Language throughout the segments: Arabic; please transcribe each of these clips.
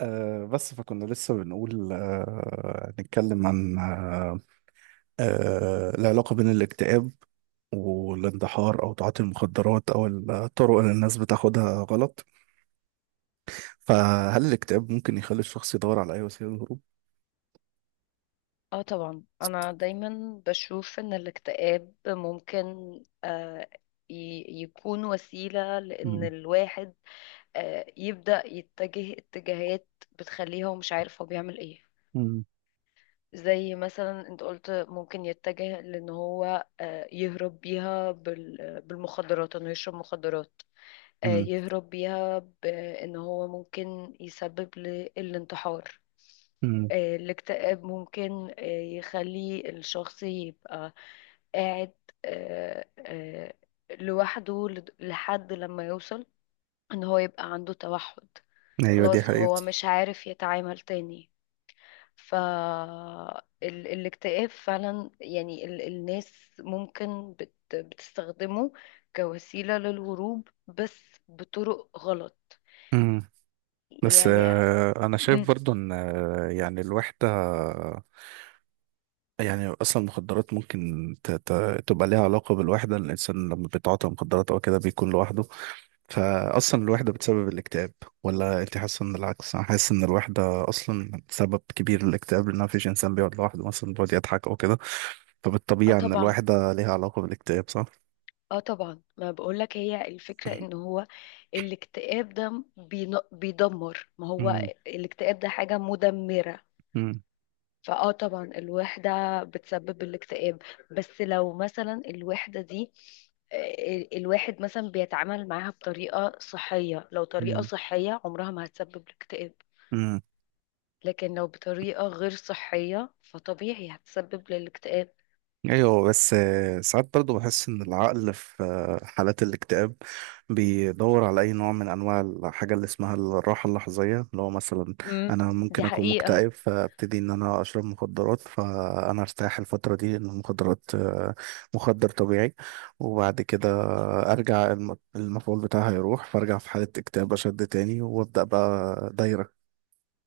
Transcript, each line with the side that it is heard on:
right: بس فكنا لسه بنقول نتكلم عن العلاقة بين الاكتئاب والاندحار أو تعاطي المخدرات أو الطرق اللي الناس بتاخدها غلط. فهل الاكتئاب ممكن يخلي الشخص يدور على أي وسيلة للهروب؟
left: اه طبعا انا دايما بشوف ان الاكتئاب ممكن آه، يكون وسيلة لان
right: مم.
left: الواحد يبدأ يتجه اتجاهات بتخليه هو مش عارف هو بيعمل ايه.
right: مم.
left: زي مثلا انت قلت ممكن يتجه لان هو يهرب بيها بالمخدرات، انه يشرب مخدرات.
right: مم.
left: يهرب بيها بان هو ممكن يسبب للانتحار.
right: مم.
left: الاكتئاب ممكن يخلي الشخص يبقى قاعد آه، آه، لوحده لحد لما يوصل ان هو يبقى عنده توحد.
right: أيوة دي
left: خلاص
right: حقيقة.
left: هو مش عارف يتعامل تاني. ف الاكتئاب فعلا يعني الناس ممكن بتستخدمه كوسيلة للهروب، بس بطرق غلط.
right: مم. بس
left: يعني آه،
right: آه أنا
left: م،
right: شايف برضو إن الوحدة، يعني اصلا المخدرات ممكن تبقى ليها علاقه بالوحده. الانسان لما بيتعاطى مخدرات او كده بيكون لوحده، فاصلا الوحده بتسبب الاكتئاب، ولا انت حاسه ان العكس؟ انا حاسس ان الوحده اصلا سبب كبير للاكتئاب، لان مفيش انسان بيقعد لوحده مثلا بيقعد يضحك او كده.
left: اه
right: فبالطبيعه ان
left: طبعا،
right: الوحده ليها علاقه بالاكتئاب، صح؟
left: اه طبعا، ما بقولك هي الفكرة ان هو الاكتئاب ده بيدمر. ما هو
right: امم
left: الاكتئاب ده حاجة مدمرة.
right: امم
left: فاه طبعا الوحدة بتسبب الاكتئاب. بس لو مثلا الوحدة دي الواحد مثلا بيتعامل معاها بطريقة صحية، لو طريقة صحية عمرها ما هتسبب الاكتئاب.
right: امم
left: لكن لو بطريقة غير صحية فطبيعي هتسبب للاكتئاب.
right: ايوه. بس ساعات برضو بحس ان العقل في حالات الاكتئاب بيدور على اي نوع من انواع الحاجه اللي اسمها الراحه اللحظيه، اللي هو مثلا
left: امم.
right: انا ممكن
left: دي
right: اكون
left: حقيقة.
right: مكتئب فابتدي ان انا اشرب مخدرات، فانا ارتاح الفتره دي. ان المخدرات مخدر طبيعي، وبعد كده ارجع المفعول بتاعها يروح فارجع في حاله اكتئاب اشد تاني، وابدا بقى دايره.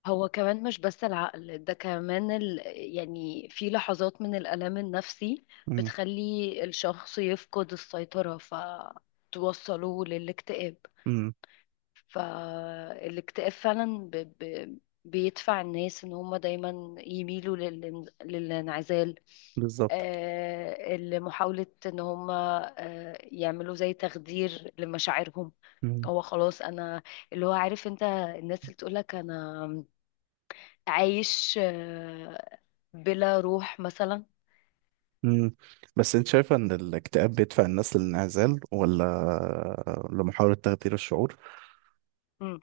left: هو كمان مش بس العقل، ده كمان يعني في لحظات من الألم النفسي بتخلي الشخص يفقد السيطرة فتوصله للاكتئاب.
right: امم.
left: فالاكتئاب فعلا بيدفع الناس ان هم دايما يميلوا للانعزال،
right: بالظبط.
left: لمحاولة ان هم يعملوا زي تخدير لمشاعرهم. هو خلاص انا، اللي هو عارف انت الناس اللي تقولك انا عايش بلا روح مثلا.
right: مم. بس انت شايفة ان الاكتئاب بيدفع الناس للانعزال، ولا لمحاولة تغيير الشعور؟
left: امم.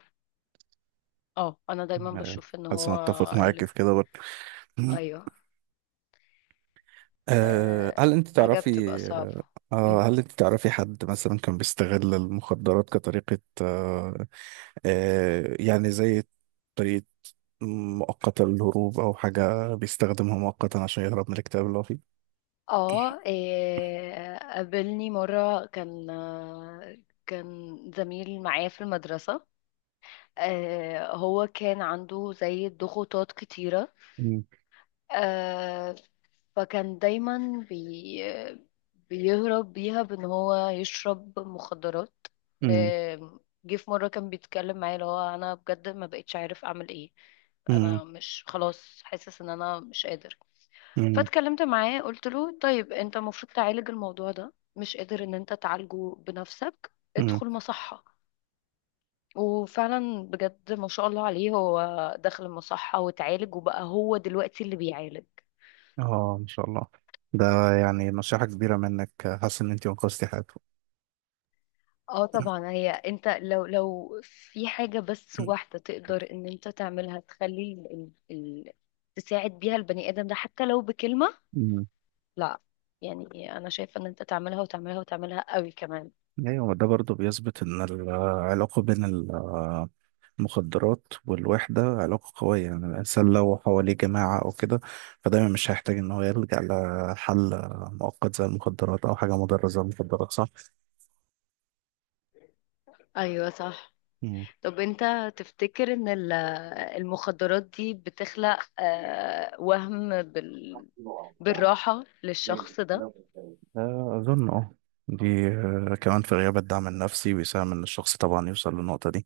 left: اه، انا دايما
right: آه،
left: بشوف ان
right: حاسس انا
left: هو
right: اتفق
left: اللي
right: معاك في كده برضه. مم.
left: ايوه. آه،
right: هل انت
left: حاجه بتبقى
right: تعرفي
left: صعبه. امم.
right: هل انت تعرفي حد مثلا كان بيستغل المخدرات كطريقة يعني زي طريقة مؤقتة للهروب، او حاجة بيستخدمها مؤقتا عشان يهرب من الاكتئاب اللي هو فيه؟
left: اه، قابلني مره كان كان زميل معايا في المدرسه. هو كان عنده زي ضغوطات كتيره.
right: مم.
left: آه فكان دايما بيهرب بيها بان هو يشرب مخدرات.
right: مم.
left: آه جه في مرة كان بيتكلم معايا، اللي هو انا بجد ما بقتش عارف اعمل ايه.
right: مم.
left: انا مش، خلاص حاسس ان انا مش قادر.
right: مم.
left: فاتكلمت معاه قلت له طيب انت المفروض تعالج الموضوع ده، مش قادر ان انت تعالجه بنفسك،
right: مم.
left: ادخل مصحة. وفعلا بجد ما شاء الله عليه، هو دخل المصحة وتعالج وبقى هو دلوقتي اللي بيعالج.
right: اه ان شاء الله. ده يعني نصيحة كبيرة منك. حاسس ان انت انقذتي حياته.
left: اه طبعا، هي انت لو في حاجة بس واحدة تقدر ان انت تعملها، تخلي تساعد بيها البني ادم ده، حتى لو بكلمة.
right: أمم.
left: لا، يعني انا شايفة ان انت تعملها وتعملها وتعملها قوي كمان.
right: ايوه ده برضو بيثبت ان العلاقة بين المخدرات والوحدة علاقة قوية. يعني الانسان لو حواليه جماعة او كده فدايما مش هيحتاج ان هو يلجأ لحل مؤقت زي المخدرات، او حاجة مضرة زي المخدرات، صح؟
left: ايوه، صح.
right: أمم.
left: طب انت تفتكر ان المخدرات دي بتخلق وهم بالراحة للشخص ده؟
right: أظن أه دي كمان في غياب الدعم النفسي بيساهم إن الشخص طبعا يوصل للنقطة دي.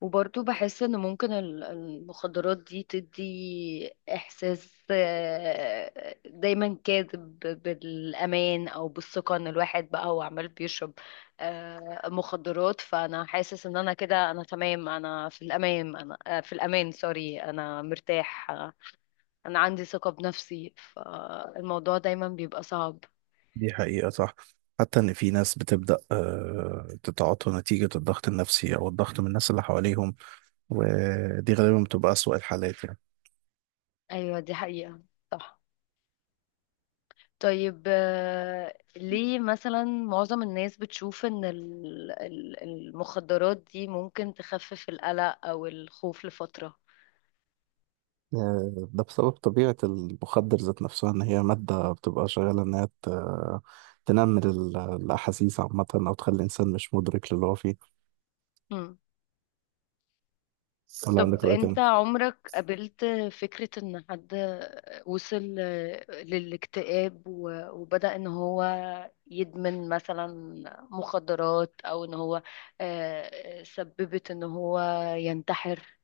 left: وبرضه بحس ان ممكن المخدرات دي تدي احساس دايما كاذب بالامان او بالثقه، ان الواحد بقى هو عمال بيشرب مخدرات، فانا حاسس ان انا كده انا تمام، انا في الامان، انا في الامان، سوري، انا مرتاح. انا عندي ثقه بنفسي. فالموضوع دايما بيبقى صعب.
right: دي حقيقة، صح. حتى إن في ناس بتبدأ تتعاطى نتيجة الضغط النفسي أو الضغط من الناس اللي حواليهم، ودي غالبا بتبقى أسوأ الحالات يعني.
left: ايوه، دي حقيقه، صح. طيب، ليه مثلا معظم الناس بتشوف ان المخدرات دي ممكن تخفف القلق او الخوف لفترة؟
right: ده بسبب طبيعة المخدر ذات نفسها، إن هي مادة بتبقى شغالة إن هي تنمل الأحاسيس عامة، أو تخلي الإنسان مش مدرك للي هو فيه.
left: مم.
right: ولا
left: طب
right: عندك رأي
left: انت
right: تاني؟
left: عمرك قابلت فكرة ان حد وصل للاكتئاب و- وبدأ ان هو يدمن مثلا مخدرات، او ان هو سببت ان هو ينتحر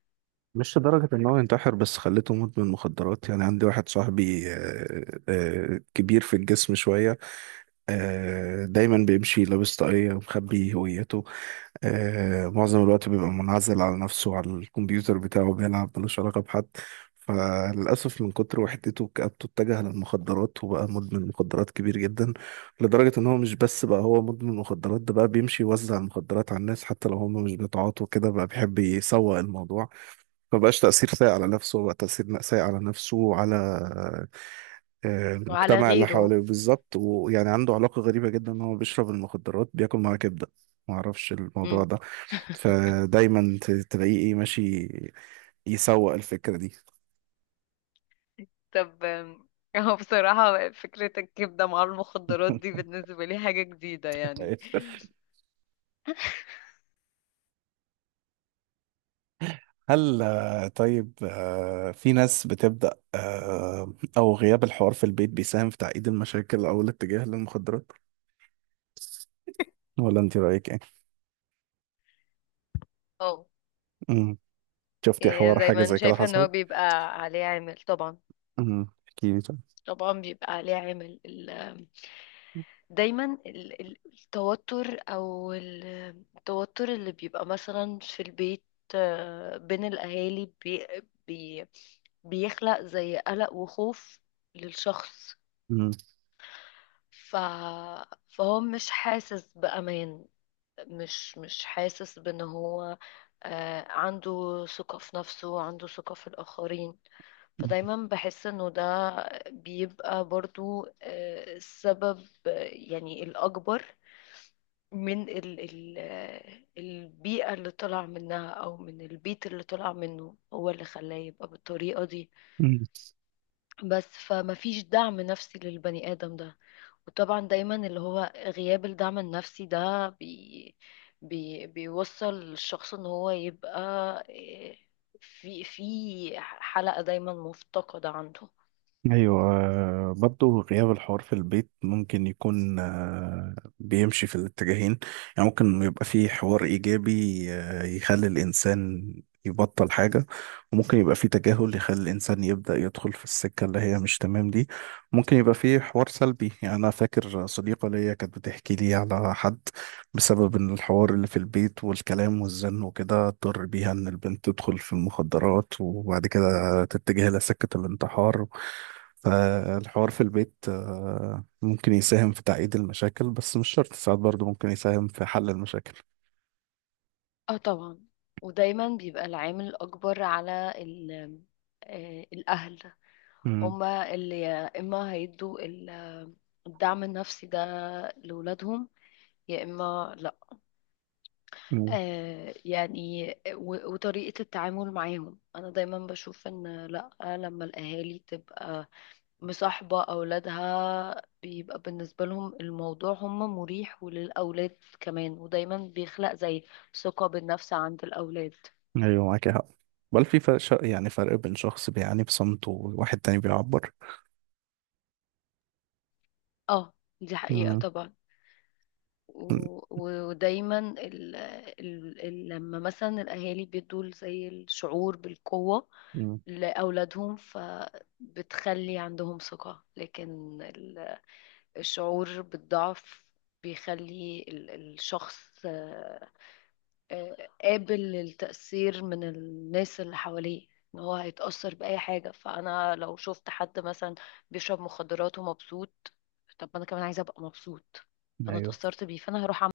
right: مش لدرجة إن هو ينتحر، بس خليته مدمن مخدرات. يعني عندي واحد صاحبي كبير في الجسم شوية، دايما بيمشي لابس طاقية ومخبي هويته. معظم الوقت بيبقى منعزل على نفسه على الكمبيوتر بتاعه بيلعب، ملوش علاقة بحد. فللأسف من كتر وحدته وكآبته اتجه للمخدرات، وبقى مدمن مخدرات كبير جدا. لدرجة إن هو مش بس بقى هو مدمن مخدرات، ده بقى بيمشي يوزع المخدرات على الناس حتى لو هم مش بيتعاطوا كده، بقى بيحب يسوق الموضوع. ما بقاش تأثير سيء على نفسه هو، بقى تأثير سيء على نفسه وعلى
left: على
right: المجتمع اللي
left: غيره؟
right: حواليه بالظبط. ويعني عنده علاقة غريبة جدا ان هو بيشرب المخدرات بياكل معاها كبدة، ما اعرفش الموضوع ده. فدايما تلاقيه ايه ماشي يسوق الفكرة دي.
left: طب هو بصراحة فكرة الكبدة مع المخدرات دي بالنسبة لي حاجة جديدة، يعني.
right: هل في ناس بتبدأ او غياب الحوار في البيت بيساهم في تعقيد المشاكل او الاتجاه للمخدرات، ولا انت رأيك ايه؟
left: اه،
right: مم. شفتي
left: يعني أنا
right: حوار حاجة
left: دايما
right: زي كده
left: شايفة ان هو
right: حصلت؟
left: بيبقى عليه عامل، طبعا.
right: امم، احكي لي طيب.
left: طبعا بيبقى عليه عامل ال- آم، دايما التوتر، او التوتر اللي بيبقى مثلا في البيت بين الاهالي، بي بي بيخلق زي قلق وخوف للشخص.
right: امم.
left: ف... فهو مش حاسس بأمان، مش حاسس بان هو عنده ثقة في نفسه، عنده ثقة في الآخرين. فدايما بحس انه ده بيبقى برضو السبب، يعني الأكبر، من ال ال آه، البيئة اللي طلع منها، أو من البيت اللي طلع منه، هو اللي خلاه يبقى بالطريقة دي.
right: أمم.
left: بس فمفيش دعم نفسي للبني آدم ده. وطبعا دايما اللي هو غياب الدعم النفسي ده بي بي بيوصل الشخص ان هو يبقى إيه، في حلقة دايما مفتقدة عنده.
right: ايوه، برضه غياب الحوار في البيت ممكن يكون بيمشي في الاتجاهين. يعني ممكن يبقى فيه حوار ايجابي يخلي الانسان يبطل حاجة، وممكن يبقى فيه تجاهل يخلي الانسان يبدأ يدخل في السكة اللي هي مش تمام دي. ممكن يبقى فيه حوار سلبي، يعني انا فاكر صديقة ليا كانت بتحكي لي على حد بسبب ان الحوار اللي في البيت والكلام والزن وكده اضطر بيها ان البنت تدخل في المخدرات، وبعد كده تتجه لسكة الانتحار. فالحوار في البيت ممكن يساهم في تعقيد المشاكل، بس مش شرط، ساعات برضه ممكن يساهم في حل المشاكل.
left: اه طبعا. ودايما بيبقى العامل الأكبر على الأهل،
right: امم.
left: هما اللي يا إما هيدوا الدعم النفسي ده لولادهم، يا إما لأ.
right: أمم.
left: يعني و- وطريقة التعامل معاهم، أنا دايما بشوف إن لأ، لما الأهالي تبقى مصاحبة أولادها، بيبقى بالنسبة لهم الموضوع هم مريح، وللأولاد كمان، ودايما بيخلق زي ثقة بالنفس عند الأولاد.
right: ايوه معاك حق. بل في فرق يعني فرق بين شخص بيعاني بصمت وواحد تاني بيعبر.
left: اه، دي حقيقة
right: امم.
left: طبعا. و- و- ودايما ال ال ال لما مثلا الأهالي بيدوا زي الشعور بالقوة
right: أمم.
left: لأولادهم، بتخلي عندهم ثقة. لكن الشعور بالضعف بيخلي الشخص قابل للتأثير من الناس اللي حواليه، ان هو هيتأثر بأي حاجة. فأنا لو شفت حد مثلا بيشرب مخدرات ومبسوط، طب ما أنا كمان عايزة أبقى مبسوط، فأنا
right: ايوه
left: اتأثرت بيه، فأنا هروح.